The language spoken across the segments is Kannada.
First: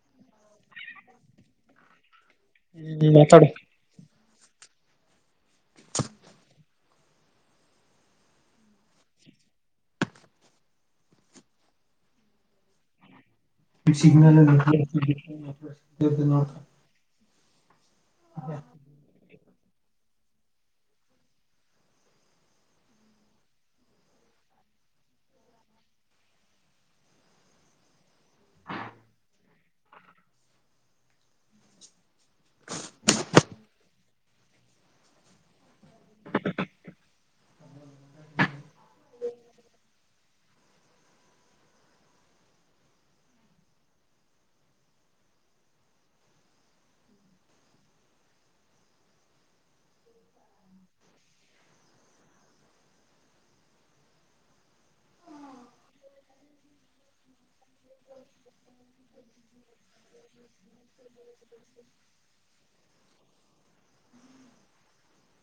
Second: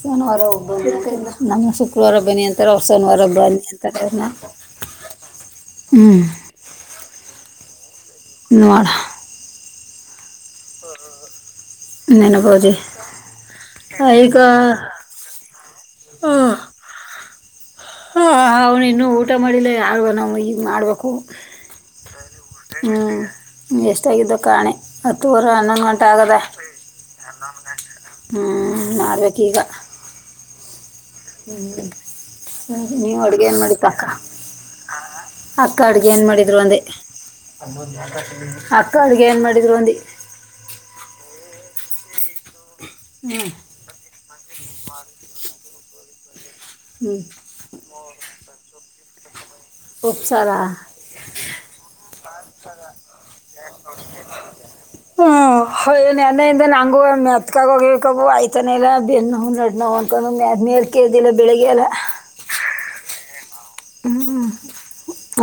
ಶನಿವಾರ ಒಬಿ ನಮ್ಮ್ ಶುಕ್ರವಾರ ಬನ್ನಿ ಅಂತಾರೆ ಅವ್ರ ಶನಿವಾರ ಬನ್ನಿ ಅಂತಾರೆನ ಹ್ಮ್ ನೋಡ ನನಬಾವಜಿ ಸಗನಲ್ ಹಾ ಹ ಇನ್ನುೂ ಊಟ ಮಾಡಲ ಆಳ್ುವ ನಾವು ಈಗ ಮಾಡಬೇಕು ಹ್ ಎಷ್ಟಾಗಿದ್ದೋ ಕಾಣೆ ಹತ್ತುವರೆ ಹನ್ನೊಂದು ಗಂಟೆ ಆಗದೆ ಹ್ ಮಾಡ್ಬೇಕು ಈಗ ನೀವು ಅಡ್ಗೆ ಏನ್ ಮಾಡತ್ತು ಅಕ್ಕ ಅಕ್ಕ ಅಡ್ಗೆ ಏನ್ ಮಾಡಿದ್ರು ಒಂದೆ ಅಕ್ಕ ಅಡ್ಗೆ ಏನ್ ಮಾಡಿದ್ರು ಒಂದ ಹ್ಮ್ [unintelligible] ಹ್ಮ ಉಪ್ಸಾರಾ ಹ್ಮ [unintelligible] ಮೆತ್ಕಾಗ ಹೋಗು ಆಯತಾನ ಎಲ್ಲ ಬೆ ನವು ನಡ್ ನವು ಅಂತಕ ಮೇ ಕ ಗೆಲ್ಲ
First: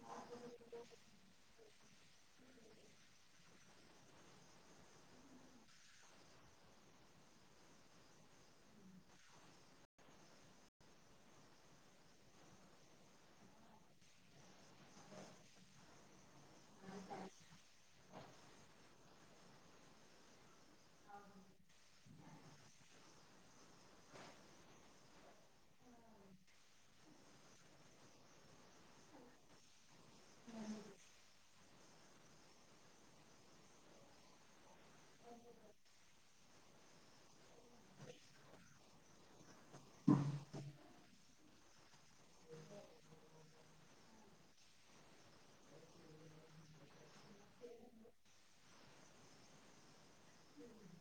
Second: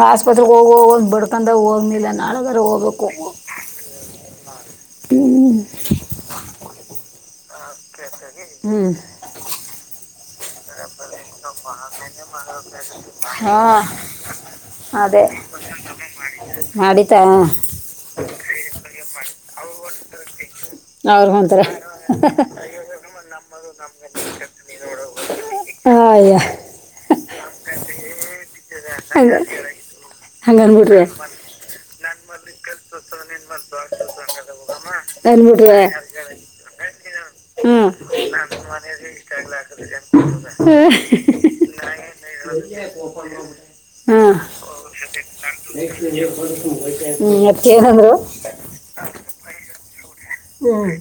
ಆಸ್ಪತ್ರೆಗೆ ಹೋಗೋಗ ಬಡ್ಕೊಂಡಾಗ ಹೋಗ್ನಿಲ್ಲ ನಾಳದ್ರ ಹೋಗ್ಬೇಕು ಹ ಹ್ಮ್ ಹಾ ಅದೇ ಅಿತ [inaudible] ಅವ ಹೊಂತಯನ್್ರಿ ಹ್ಮ ಹ್ಮ್ ನ ಮನ ಇಷ್ಟ ಆಗ್ಲ್ಲ ಹ [unintelligible] ಹಾ ಹ್ಮ ಅದೇನಂದ್ರು ಒ್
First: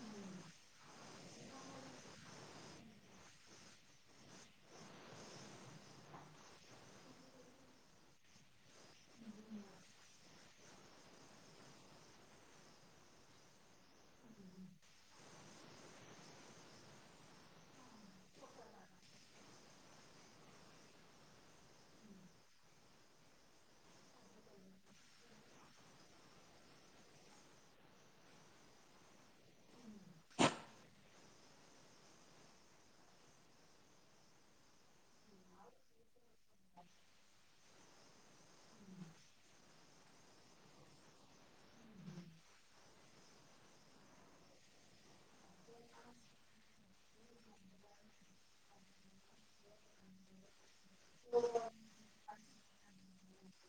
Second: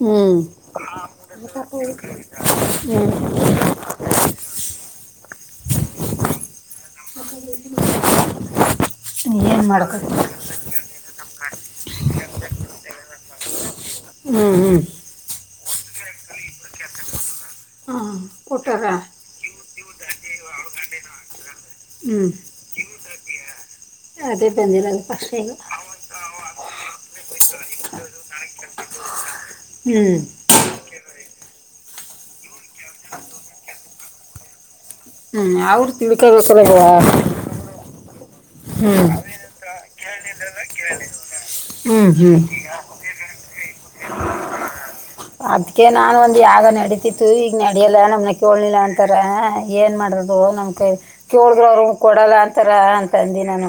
ಹ್ಮ್ ಹ್ಮ್ ಏನ್ ಮಾಡ್ಬೇಕ ಹ್ಮ್ ಹ್ಮ್ ಹ್ಮ ಕಊಟ್ಟಾರ ಹ್ಮ್ ಅದೇ ಬಂದಿಲ್ಲ ಪಕ್ಷಲ್ಲ ಹ್ಮ್ ಹ ಹ್ಮ್ ಅವ್ರ ತಿಳಿಕಸಲಾಗುವ ಹ್ಮ್ ಹ್ಮ್ ಹ್ಮ್ ಅದ್ಕ ನಾನ ಒಂದ ಯಾಗ ನಡೀತಿತ್ತು ಈಗ್ ನಡಿಯಲ್ಲ ನಮ್ನ ಕೇಳ್ಲಿಲ್ಲ ಅಂತಾರ ಏನ್ ಮಾಡದು ನಮ್ಕ ಜೋರ್್ರ ಅವರು ಕೊಡಲ್ಲ ಪ್ರರ ಂದಿನಾನು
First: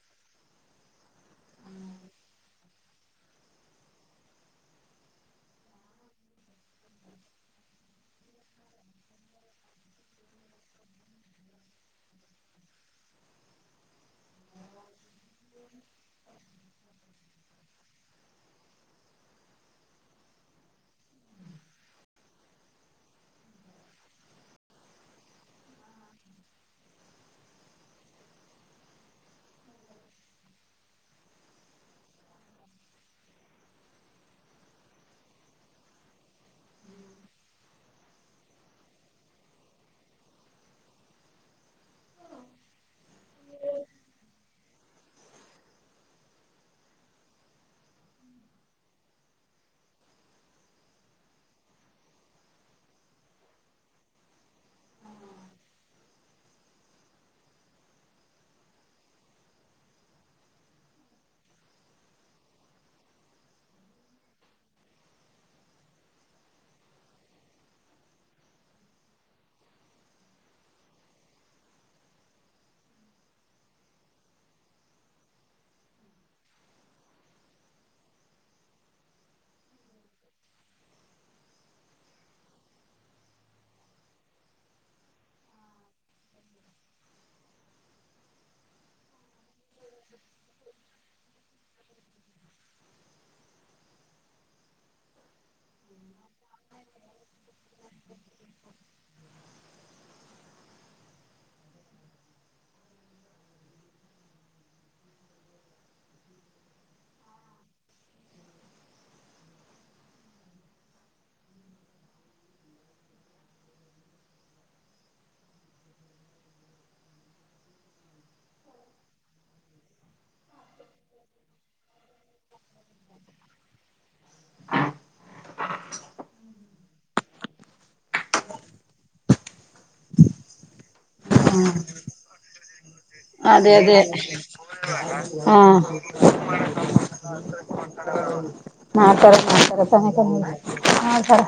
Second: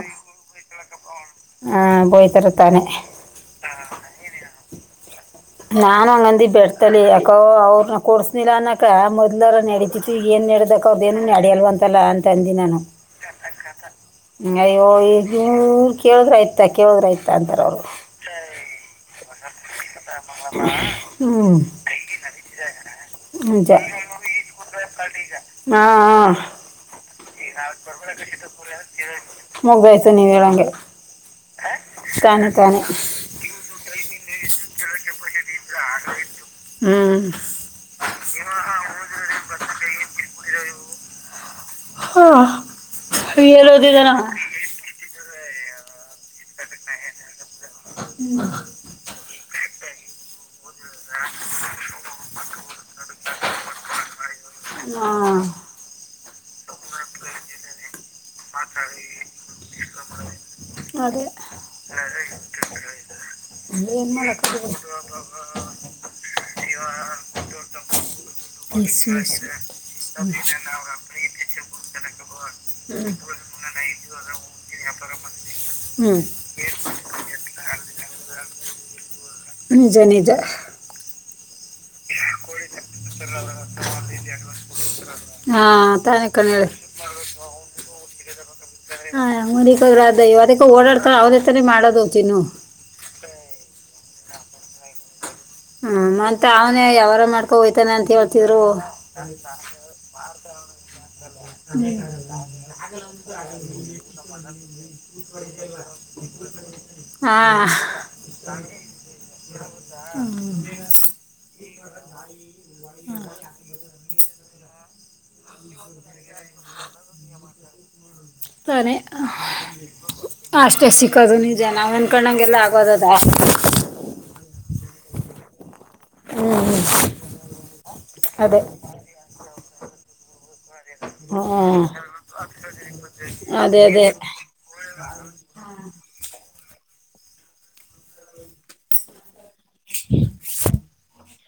ಹ ಬೋಯ್ತರುತ್ತಾನೆ ನಾನ ಹಂಗಂದಿ ಬೆಡ್ತಲ್ಲಿ ಯಾಕ ಅವ್ರನ್ನ ಕೊಡ್ಸನಿಲ್ಲ ಅನಕ ಮೊದ್ಲಾರ ನಡತಿತಿ ಏನ್ ನಡ್ದಕ ಅವ್ರದ ಏನು ನಡಿಯಲ್ವಂತಲ್ಲ ಅಂತಂದಿ ನಾನು ಅಯ್ಯೋ ಈ ಹ್ಮ ಕೇಳುದ್ರ ಆಯ್ತ ಕೇಳುದ್ರ ಆಯ್ತ ಅಂತಾರ ಅವ್ರು ಹ್ಮ ಹ ಮುಗ್ದಾಯ್ತು ನೀ ಹೇಳಗೆ ತಾನೆ ತಾನೆ ಹ್ಮ ಹೇಳ ಹ್ಮ್ ಹಾ ಅದೇ ಏನ್ ಮಾಡ ಹ್ಮ ಹ್ಮ್ ನಿಜೆ ನಿಜ ಹಾ ತಾನ ಕನ ಅನ್ರ ಅದ ಇ ಅದಕ್ಕೆ ಓಡಾಡ್ತಾರೆ ಅವದತಾನ ಮಾಡೋದವ ತಿನ್ನು ಹ್ಮ ಮತ್ತ ಅವನ ಯಾವಾರ ಮಾಡ್ಕೊ ಹೋಯ್ತಾನೆ ಅಂತ ಹೇಳ್ತಿದ್ರು ಹಾ ಹ್ಮ ತಾನ ಅಷ್ಟೇ ಸಿಕ್ಕೋದು ನೀ ಜನ ಕಕಣಂಗೆಲ್ಲ ಆಗೋದದ ಹ್ಮ್ ಅದೇ ಹ್ಮ್ ಹ ಸ ಅದೇ ಅದೇ ಹಾ ನತಾರೆತ ಹಾ ಸರ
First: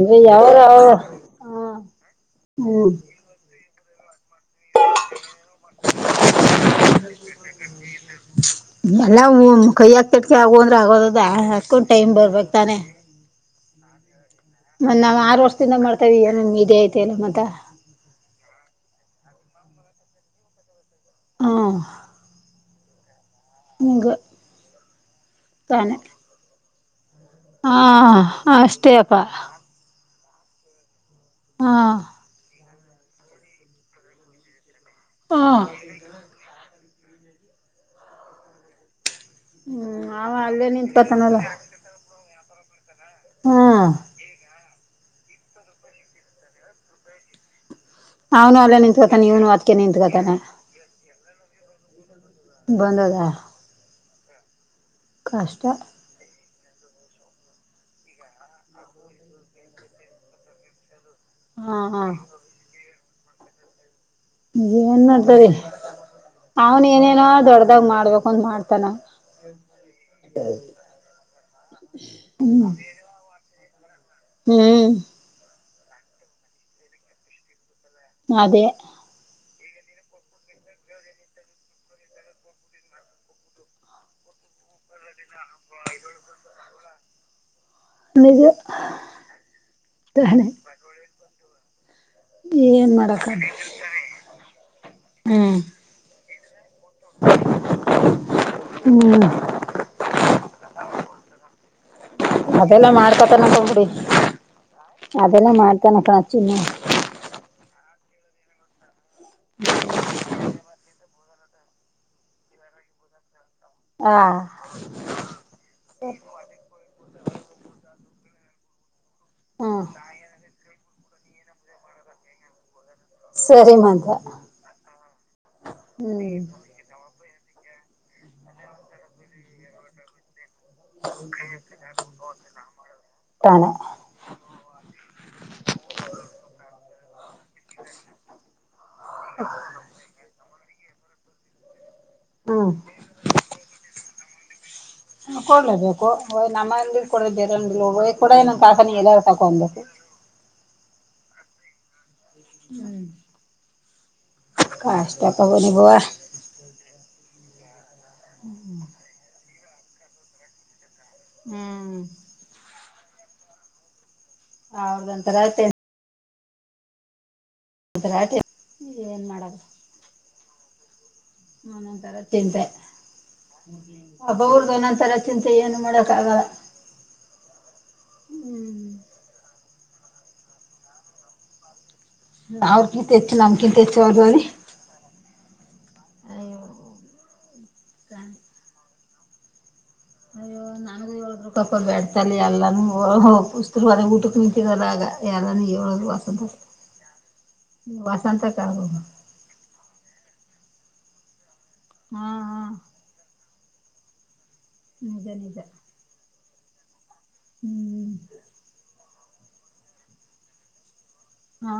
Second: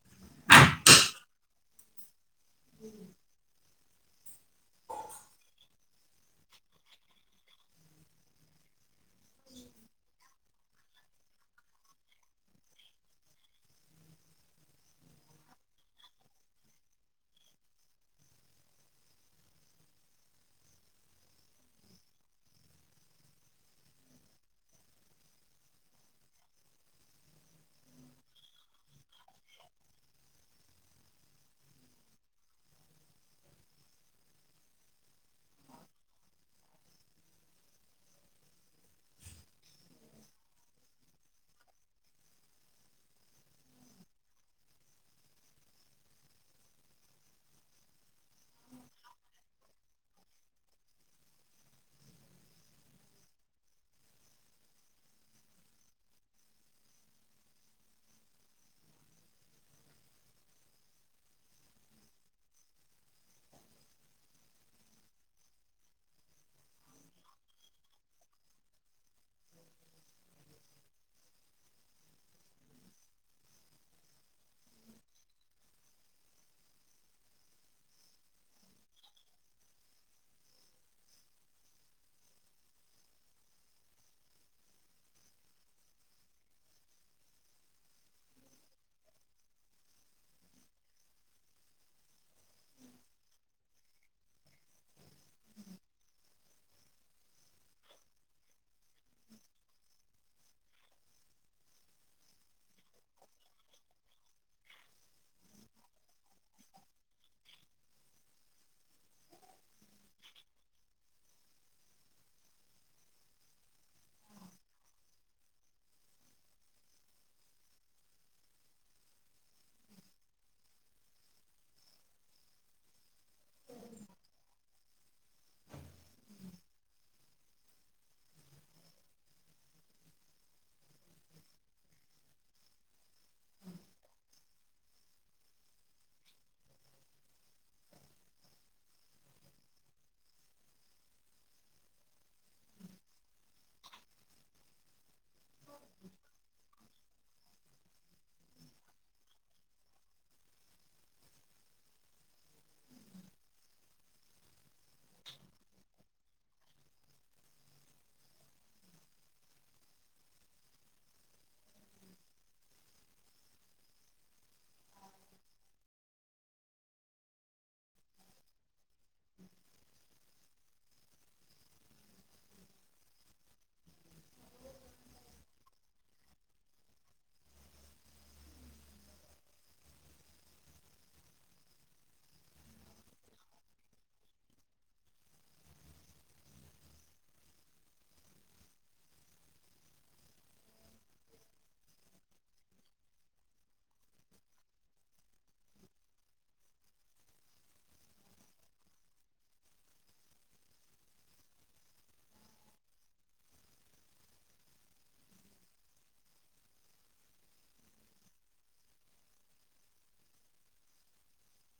ಹ ಹೌದ ಹ್ಮ ಎಲ್ಲಾ ಕೈ ಹಾಕ್ತಟ್ಕ ಆಗಂದ್ರ ಆಗೋದದ ಹಾಕೊಂಡ್ ಟೈಮ್ ಬರ್ಬೇಕಕ್ ತಾನೆ ಮ ನಾವ್ ಆರ್ ವರ್ಷದಿಂದ ಮಾಡ್ತೇವಿ ನಿಮ ಇದೇ ಐತೆ ಎಲ್ಲ ಮತ್ತ ಹಾ ನಿಗೆ ತಾನ ಹಾ ಅಷ್ಟೇ ಅಪ್ಪಾ ಹಾ ಹಾ ಹ್ಮ್ ಅವ ಅಲ್ಲೇ ನಿನ್ಪತನಲ್ಲ ಹ್ಮ್ ಅವನು ಅಲ್ಲ ನಿಂತ್ಕೊತಾನೆ ಇವನು ಅದಕ ನಿತ್ಕೊಳ್ತಾನೆ ಬಂದದ ಕಷ್ಟಟ ಹಾ ಹಾ ಏನ್ ಮಾಡಡ್ತರಿ ಅವ್ನ್ ಏನೇನೋ ದೊಡದಾಗ್ ಮಾಡ್ಬೇಕು ಅಂತ ಮಾಡ್ತಾನ ಹ್ಮ ಹ್ಮ್ ಅದೇ ಅದು ತಾನ ಏನ್ ಮಾಡಕ ಹ್ಮ್ ಹ್ಮ್ ಅದೆಲ್ಲ ಮಾಡ್ಕೊತನಕಂಗಡಿ ಅದೆಲ್ಲ ಮಾಡ್ತಾನಕಣ ಚಿನ್ನ ಹಾ ಹ್ಮ ಸರಿ ಮಾತೆ ತಣ ಹ್ಮ ಕೊಡ್ಲೇಬೇಕು ನಮ್ಮಲ್ಲಿ ಕೂಡ ಬೇರೆ ಕೂಡ ಏ ಕಾಕಾನಿ ಎಲ್ಲ ತಕೊಬೇಕು ಹ್ಮ ಕಷ್ಟತಕ ನಿ ಬುವ ಹ್ಮ್ ಹ್ಮ್ ಹೌದೊಂತರ ಅತೇ ರಾಟೆ ಏನ್ ಮಾಡದು ಒಂದೊಂ ತರ ಚಿಂತೆ ಹಬ್ಬ ಅವ್ರ್ದ ಒಂದೊಂದಂತರ ಚಿಂತೆ ಏನು ಮಾಡಕ್ ಆಗ ಹ್ಮ್ ಅವ್ರ ಕಿಂತ ಹೆಚ್ಚು ನಮ್ ಕಿಂತ ಹೆಚ್ಚು ಅವರ್ರಿ ಅ ಅಯ್ಯೋ ನನ ಏಳರು ಕಪ ಬ್ಯಾಡ್ತಲ್ಲ ಎಲ್ಲಾನ ಪಸ್ ಊಟಕ್ಕೆ ನಿಂತಿದಲ್ಲ ಆಗ ಯಾರಾನ ಏಳರು ವಸಂತ ವಸಂತ ಕ ಹಾ ಹಾ ನಿಜೆ ನಿಜದ ಹ್ಮ್ ಹಾ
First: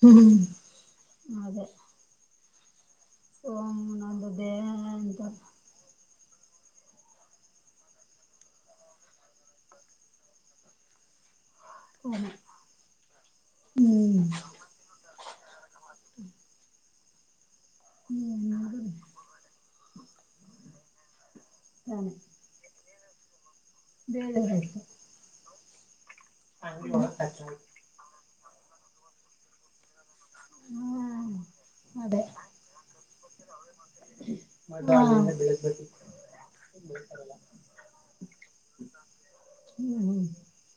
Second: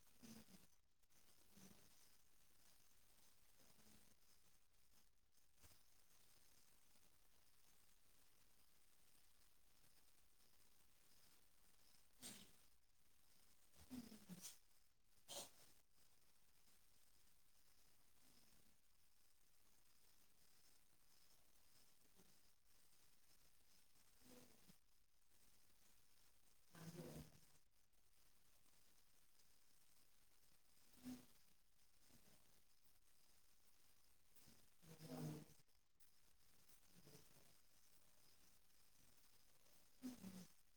ಹ್ಮ್ ಅದೇ ಓಂ ನಂದು ದೇ ಎಂತ ಹ ಹ್ಮ್ ಹ್ಮ್ ಹ್ಮ ಬೇಳ ಹ ಹ್ಮ್ ಅದೇ ಹ್ಮ್ ಹ್ಮ್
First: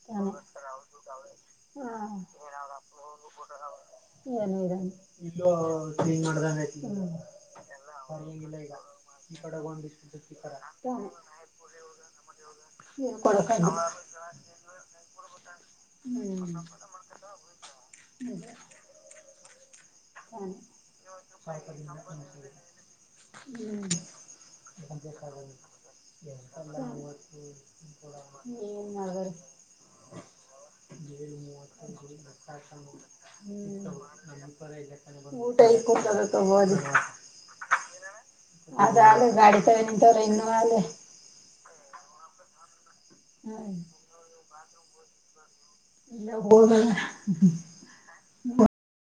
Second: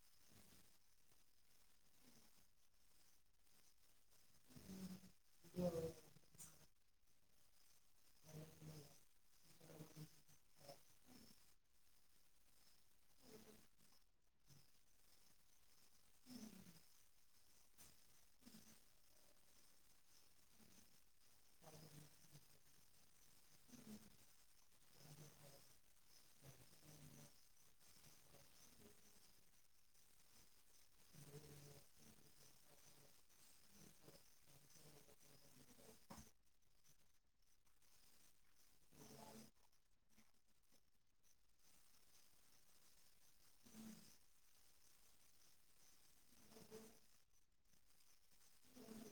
ತಾನೆ ಹಾ ಯನರ [unintelligible] ಹ್ಮ್ [inaudible] [inaudible] ಊಟ ಇ ಕುಟದ ತಗೋದು ಅದ ಆಾಲ ಗಾಡಿ ತವೆ ನಿಂತವ್ರ ಇನ್ನುೂ ಆಲೆ ಹ್ಮ್ ಇಲ್ಲ ಹ